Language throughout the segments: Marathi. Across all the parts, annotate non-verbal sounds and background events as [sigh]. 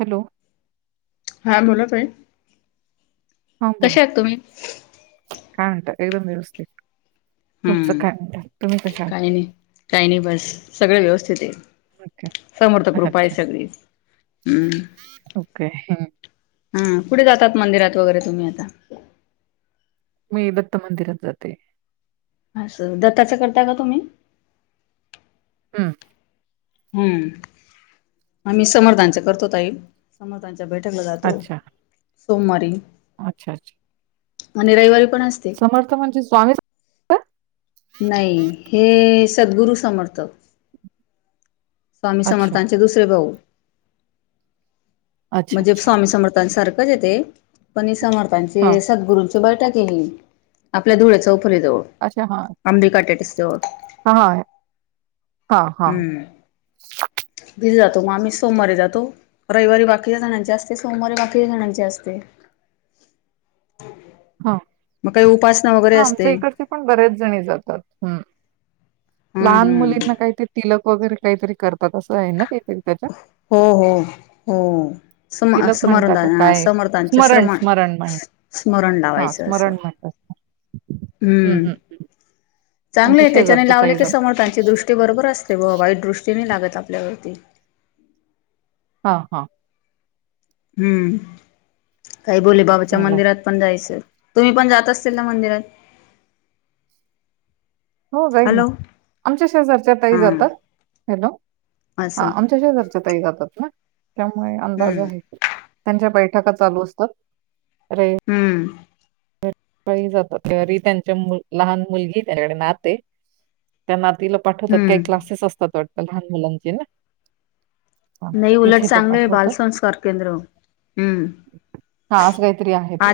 हॅलो! हा बोला ताई, हा बोला कशा आहेत तुम्ही? काय म्हणताय? एकदम व्यवस्थित, तुमचं हम्म काय म्हणताय? काही नाही, काही नाही बस सगळं व्यवस्थित आहे. ओके समर्थकृपा आहे अच्छा सगळीच, हम्म. ओके हम्म. हम्म, कुठे जातात मंदिरात वगैरे तुम्ही आता? मी दत्त मंदिरात जाते. असं दत्ताचं करता का तुम्ही हम्म हम्म आम्ही समर्थांच करतो ताईं समर्थांच त्या बैठकला जातो अच्छा सोमवारी अच्छा अच्छा आणि रविवारी पण असतय. समर्थ म्हणजे स्वामी नाही हे सदगुरु समर्थ स्वामी अच्छा समर्थांचे दुसरे भाऊ अच्छा म्हणजे अच्छा स्वामी समर्थांसारखंच आहे ते पण हा समर्थांचे सदगुरु बैठक केली आपल्या धुळ्या चौ खरी जवळ अच्छा हा आंबे काटाटीस जवळ हा हा हा हा मी मग आम्ही सोमवारी जातो रविवारी बाकीच्या जणांची असते सोमवारी बाकीच्या जणांची असते. [inaudible] ह मग काही उपासना वगैरे हा आमच्या असते इकडचे पण बरेच जणी जातात हम्म हम्म लहान हम्म मुलींना काहीतरी तिलक वगैरे काहीतरी करतात असं आहे ना ते पण त्याच्यात हो हो हो हो सम तिलक म्हणता का समर्धान काय समर्थांचे स्मरण श्रमण स्मरण म्हण स्मरण हा लावायचं असं स्मरण म्हणतात. हम्म चांगले आमच्या आहे त्याच्याने शेजारच्या लावले ताई की जातात समर्थांची दृष्टी बरोबर असते व वाईट दृष्टीने लागत आपल्यावरती हा हा हम्म काय बोलले बाबाच्या चांगलं आहे. मंदिरात पण जायचं. तुम्ही पण जात असतील ना मंदिरात हो जाईन ना हॅलो आमच्या शेजारच्या ताईं हा जातात हॅलो हा असं आमच्या शेजारच्या ताईं जातात ना त्यामुळे अंदाज हम्म आहे त्यांच्या पै ट्रका चालू असतात अरे हम्म त्या ही जातात घरी त्यांच्या मु लहान मुलगी त्याच्याकडे नात आहे त्या ना तिला पाठवतात काही हम्म क्लासेस असतात वाटत लहान मुलांचे ना हां, नाही उलट तिथे त्या चांगल पाठवतात. बालसंस्कार केंद्र हम्म हा अस काहीतरी आहे ते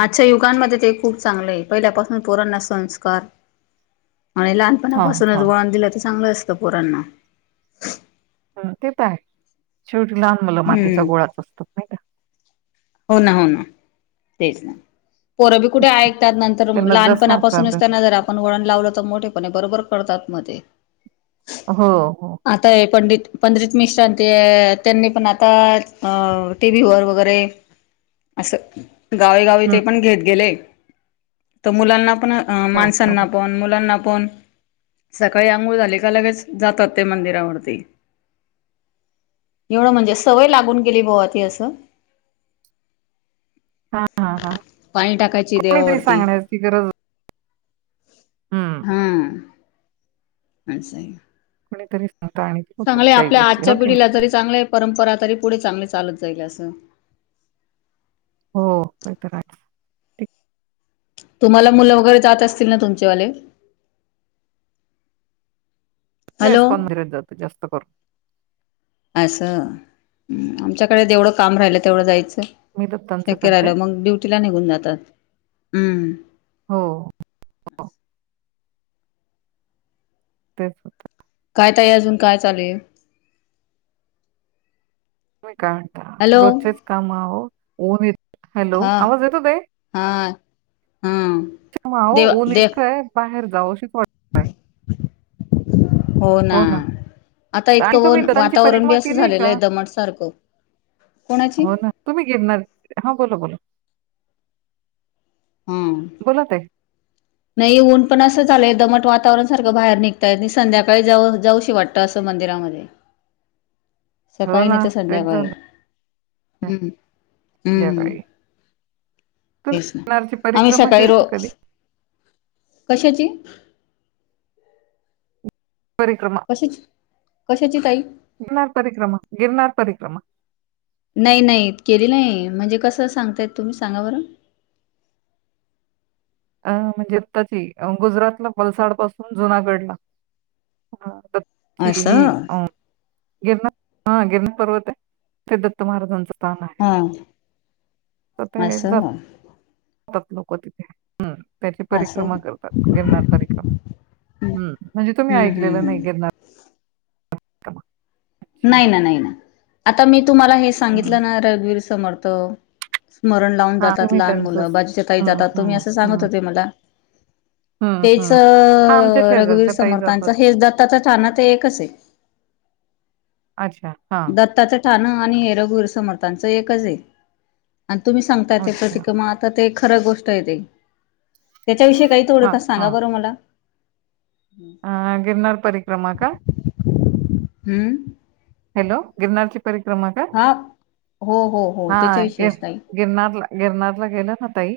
अजच्या युगांमध्ये ते खूप चांगलं आहे पहिल्यापासून पोरांना संस्कार आणि हां, लहानपणापासूनच हां. वळण दिलं तर चांगलं असतं पोरांना हम्म ते तर आहे शेवटी लहान मुलं मातीचा हम्म गोळाच असतात नाही का? हो हं, ना हो ना तेच ना पोरंबी तेच. कुठे ऐकतात नंतर त्यांना जसं आकार लहानपणापासून द्या त्यांना जर आपण वळण लावल तर मोठेपणे बरोबर करतात मध्ये हो हो पंधरीत मिशांती ती त्यांनी पण आता अं टीव्ही वर वगैरे असं गावे गावी हं, ते पण घेत गेले तर मुलांना पण हो, माणसांना बरोबर. पण मुलांना पण सकाळी आंघोळ झाली का लगेच जातात ते मंदिरावरती एवढं म्हणजे सवय लागून केली बुवा ती असं हा हा हा पाणी टाकायची कोणीतरी सांगण्याची गरज हं. हम्म [unintelligible] कोणीतरी सांगतं आणि ते होतात चांगल आहे काही आपल्या गोष्टी हो आजच्या की नाही? पिढीला जरी चांगले परंपरा तरी पुढे चांगली चालत जाईल असं हो कायतर आहे. तुम्हाला मुलं वगैरे जात असतील ना तुमचे वाले तेच कंधुरीत जात जास्त करून असं आमच्याकडे जेवढं काम राहिल तेवढं जायचं. मी दत्तांचं शक्य करते राहिलं मग ड्युटीला निघून जातात हम्म हो हो तेच होत काय ताईं अजून काय चालू आहे? तुम्ही काय म्हणता हॅलो रोजचेच काम अओ ऊन य हॅलो हा आवाज येतो ताईं हा हा म अओ देव ऊन देव इतकं आहे बाहेर जाव शिक वा [inaudible] हो ना आता आणि इतकं तुम्ही ऊन दत्तांची वातावरण बी परिक्रमा असं केली झालेलं का आहे दमट सारखं कोणाची हो ना तुम्ही गिरणार हा बोला बोला हम्म बोला ते नाही ऊन पण असं झालंय दमट वातावरण सारखं बाहेर निघता येत नाही संध्याकाळी जाऊ जाऊशी वाटतं असं मंदिरामध्ये हो सकाळी ना नाहीतर तेच संध्याकाळी झालं हम्म हम्म संध्याकाळी तुम्ही तेच ना गिरणारची आम्ही परिक्रमा सकाळी केली रो का कधी कशाची परिक्रमा कशाची कशाची ताई गिनार परीक्रमा गिरनार परीक्रमा नाही नाहीत केले नाही म्हणजे कसं सांगताय तुम्ही सांगा बरं [inaudible] अं म्हणजे आत्ताची अं गुजरातला पलसाड पासून जुनागडला [unintelligible] छी ई असं अं गिरणा हा गिरणा पर्वत आहे ते दत्त महाराजांच हा [unintelligible] असं [unintelligible] त्याची परिक्रमा असं करतात, नर्मदा परिक्रमा हम्म म्हणजे तुम्ही हम्म हम्म ऐकलेलं नाही हम्म गिरनार परिक्रमा अच्छा. नाही ना, नाही ना आता मी तुम्हाला हे हं. सांगितलं ना रघुवीर समर्थ मरण लावून हां. जातात तुम्ही लहान मुलं त्यांचंच बाजूच्या काही हं, जातात तुम्ही हं, असं सांगत हं, होते मला हं, तेच हं. हां, आमच्या रघुवीर शेजारच्या ताई समर्थांच जातात. हेच दत्ताचा स्थान ते एकच आहे. [inaudible] अच्छा हा स्थान आणि हेर गुर समर्थांच एकच आहे आणि तुम्ही सांगता ते अच्छा. प्रतिक्रमा आता ते खर गोष्ट आहे ते त्याच्याविषयी काही हां, थोडफार सांगा बरं मला. ह गिरणारार परीक्रमा का? हम्म. हॅलो गिरनारची परिक्रमा का? हा हो हो हो हा गि त्याच्याविषयीच ताई गिरनारला गिरणारला गेलं ना ताई,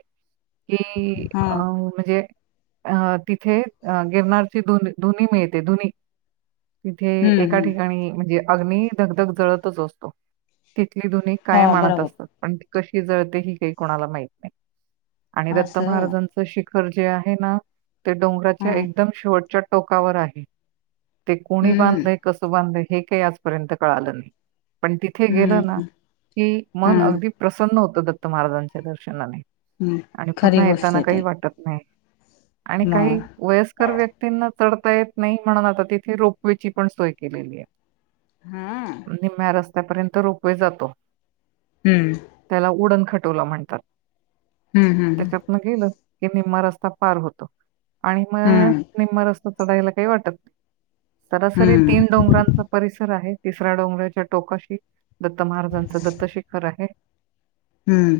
कि हा अ म्हणजे अं तिथे गीरणारची धुनी मिळते धुनी तिथे हम्म एका हम्म ठिकाणी म्हणजे अग्नी धगधग जळतच असतो. तिथली धुनी हा कायम आणत बरोबर असतात, पण ती कशी जळते ही काही कोणाला माहत नाही. आणि दत्त असं महाराजांच शिखर जे आहे ना ते डोंगराच्या हम्म एकदम शेवटच्या टोकावर आहे ते कोणी हम्म बांधलंय कस बांधलंय हे काही आजपर्यंत कळालं नाही. पण तिथे गेलं ना हम्म की हा मन अगदी प्रसन्न होतं दत्त महाराजांच्या दर्शनाने. हम्म आणि खरी पुन्हा गोष्ट येताना आहे काही ताई वाटत नाही. आणि काही मग वयस्कर व्यक्तींना तर येत नाही म्हणून आता तिथे रोपवेची पण सोय केलेली आहे. हा निम्म्या रस्त्यापर्यंत रोपवे जातो. हम्म त्याला उडण खटोला म्हणतात हम्म हम्म त्याच्यातन गेलं की निम्मा रस्ता पार होतो आणि मग हम्म निम्मा रस्ता चढायला काही वाटत नाही. सरासरी हम्म तीन डोंगरांचा परिसर आहे तिसऱ्या डोंगराच्या टोकाशी दत्त महाराजांचं दत्त शिखर आहे. हम्म.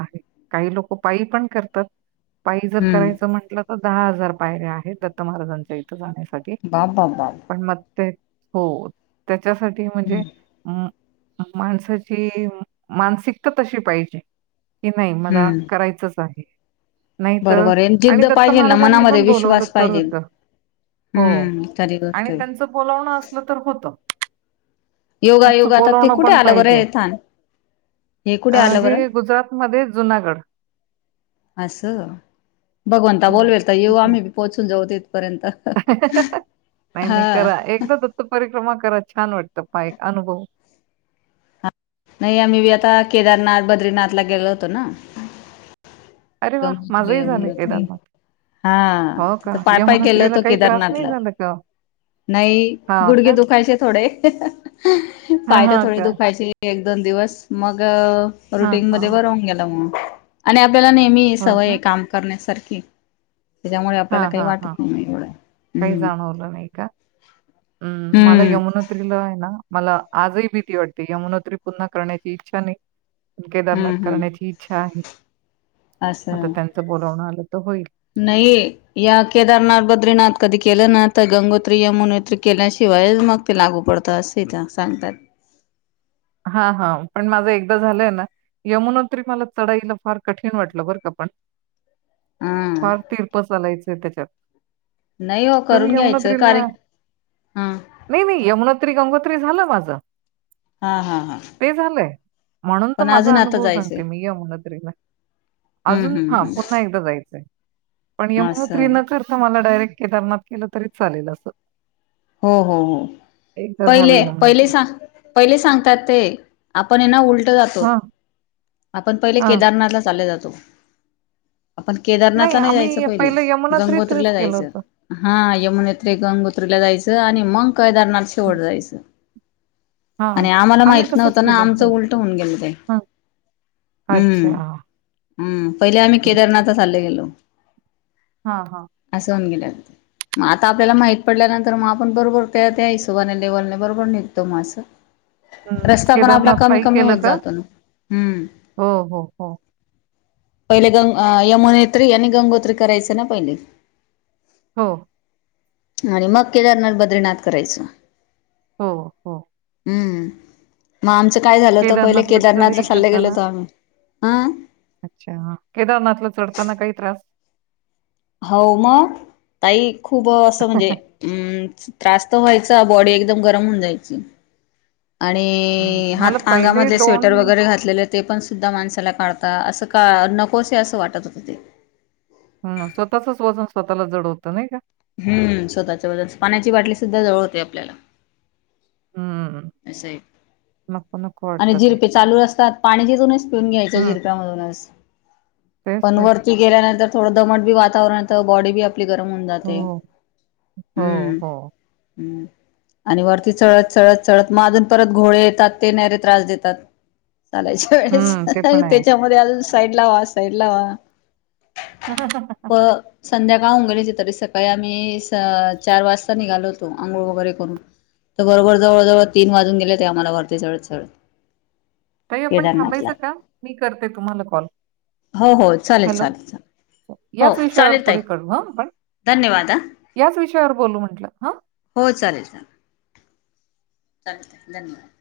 काहि लोक पायी पण करतात पायी जर करायच हम्म म्हटलं तर दहा हजार पायऱ्या आहेत, दत्त महाराजांच्या इथं जाण्यासाठी बाप बाप बाप पण मग हो त्याच्यासाठी म्हणजे माणसाची मानसिकता तशी पाहिजे. कि नाही मला हम्म करायचच आहे. नाहीतर बरोबर आहे आणि जिद्द दत्त पाहिजे ना महाराजांनी मनामध्ये पण बोलवलं विश्वास तर पाहिजे होतं. हो हम्म खरी गोष्ट आणि आहे त्यांचं बोलावणं असलं तर होतं. योगा त्यांचं योगा आता ते बोलवण कुठे पण आलं बरं पाहिजे हे थान हे अ कुठे आलं बरं हे गुजरातमध्ये जुनागड असं, भगवंता हो, बोलवेल तर येऊ तिथे. आम्ही पोहोचून जाऊ ते नाही नाही हा करा एकदा दत्त परिक्रमा कराच. छान वाटतं पायी एक अनुभव. नाही आम्ही बी आता केदारनाथ बद्रीनाथला गेलो होतो ना अरे वाह! गंगोत्री माझंही झालंय यमुनोत्री केदारनाथ. हा हो का? तीथ पायपाय गेलो यमुनोत्रीला होतो काही त्रास नाही केदारनाथला झाला का? नाही हां गुडगे का? दुखायचे थोडे. हां, पाय तर हां थोडी का? दुखायची एक दोन दिवस मग हां, रुटीन हां. मधे बर होऊन गेल मग, आणि आपल्याला नेहमी हो सवय ना? काम करण्यासारख त्याच्यामुळे आपल्याला हां, काही हां, हां. वाटत नाही एवढं हम्. हम्म मला यमुनोत्रीला आहे ना मला आजही भीती वाटते, यमुनोत्री पुन्हा करण्याची इच्छा नाही. उक दधर्नत हम्म हम्म करणेची इच्छा आहे आता असं त्यांचं बोलावणं आलं तर होईल नाही या केदारनाथ बद्रीनाथ कधी केलं ना तर गंगोत्री या मुनोत्री केल्याशिवाय मग ते लागू पड असे तर सांगतात हा हा पण माझं एकदा झालंय ना यमुनाोत्री मला चढाईला फार कठीण वाटलं बरं का पण हा फार तीरप लायचंय त्याच्यात नाही हो करून तुम्ही घ्यायचं यमुनात्रीला कार्य हा नाही नाही यमुनात्री गंगोत त्री झाल माझ हा हा हा ते झालंय म्हणून तर पण माझा अजून आता अनुभव सांगते जायचंय मी यामोनत्रीचा हम्म अजून हा हम्म पुन्हा एकदा जायचंय पण हम्म यमुनोत्री असं न चढति मला डायरेक्ट केदारनाथ केलं तरीच चालेल असं हो हो हो एकदा झालं पहिले पहिले यमुनोत्री. सां पहिले सांगतात ते आपण हे ना उलट जातो हां. आपण पहिले हां. केदारनाथ ला चाले जातो तो आपण केदारनाथला नाही जायचं आम्ही पहिले पहिलं यमुनात्रीतच गंगोत्रीला केलं जायचं होतं. हा यमुनेत्री गंगोत्रीला जायचं आणि मग केदारनाथ शेवट जायचं हा आणि आम्हाला आम्ही माहित तसच नव्हतं ना केलं आमचं होत उलट होऊन गेलं ते हा अच्छा हम् पहिले आम्ही हं. केदारनाथला चाले गेलो हां, हां. असं होऊन गेले हो मग आता आपल्याला माहित पडल्यानंतर तर मग आपण बरोबर त्या त्या हिशोबाने लेवलने बरोबर निघतो मग असं हं. रस्ता पण आपला केदारनाथ कमी पायी कमी केलं होत का? जातो ना हम् हो, हो, हो. पहिले गंग यमुनेत्री आणि गंगोत्री करायच ना पहिले हो आणि मग केदारनाथ बद्रीनाथ करायचं हो हो हम्म मग आमचं काय झालं होत पहिले केदारनाथला चढाई चाल्ले गेलो करताना होतो आम्ही हं अच्छा केदारनाथला चढताना काही त्रास हो मग ताई खूप असं म्हणजे अम् त्रास तर व्हायचा बॉडी एकदम गरम होऊन जायची आणि अं, मला हात पहिले अंगामधले स्वेटर वगैरे घातलेले ते पण सुद्धा माणसाला काढत असं का नकोसे असं वाटत होतं ते हम स्वतःचच वजन स्वतःला जड होतं नाही का हम्म स्वतःच्या पाण्याची बाटली सुद्धा जवळ होते आपल्याला हं. असंय नको, नको आणि वाटतं ते. झिरपे चालू असतात पाणी तिथूनच पिऊन घ्यायच्या हं, झिरप्यामधूनच तेच पण तर. वरती गेल्यानंतर थोडं दमट बी वातावरण येत बॉडी बी आपली गरम होऊन जाते हो, हो, हम्म हो. हम् आणि वरती चढत चढत चढत मग अजून परत घोडे येतात ते नाहीरे त्रास देतात चालायच्या वेळेस हं, ते पण आहे. त्याच्यामध्ये आजुन साईड ला व्हा साईड ला व्हा हा ह ह ह ह प संध्याकाळ होऊन गेली तरी सकाळी आम्ही चार वाजता निघालो होतो आंघोळ वगैरे करून तर बरोबर जवळ जवळ तीन वाजून गेले ते आम्हाला घरती चढत चढत काही आपण केदारनाथला थांबायचं का मी करते तुम्हाला कॉल हो हो चालेल हॅलो चालेल चालेल हो याच विषयावर चालेल ताई पुढे करू हा आपण धन्यवाद हा याच विषयावर बोलू म्हंटलं हा हो चालेल चालेल चाल धन्यवाद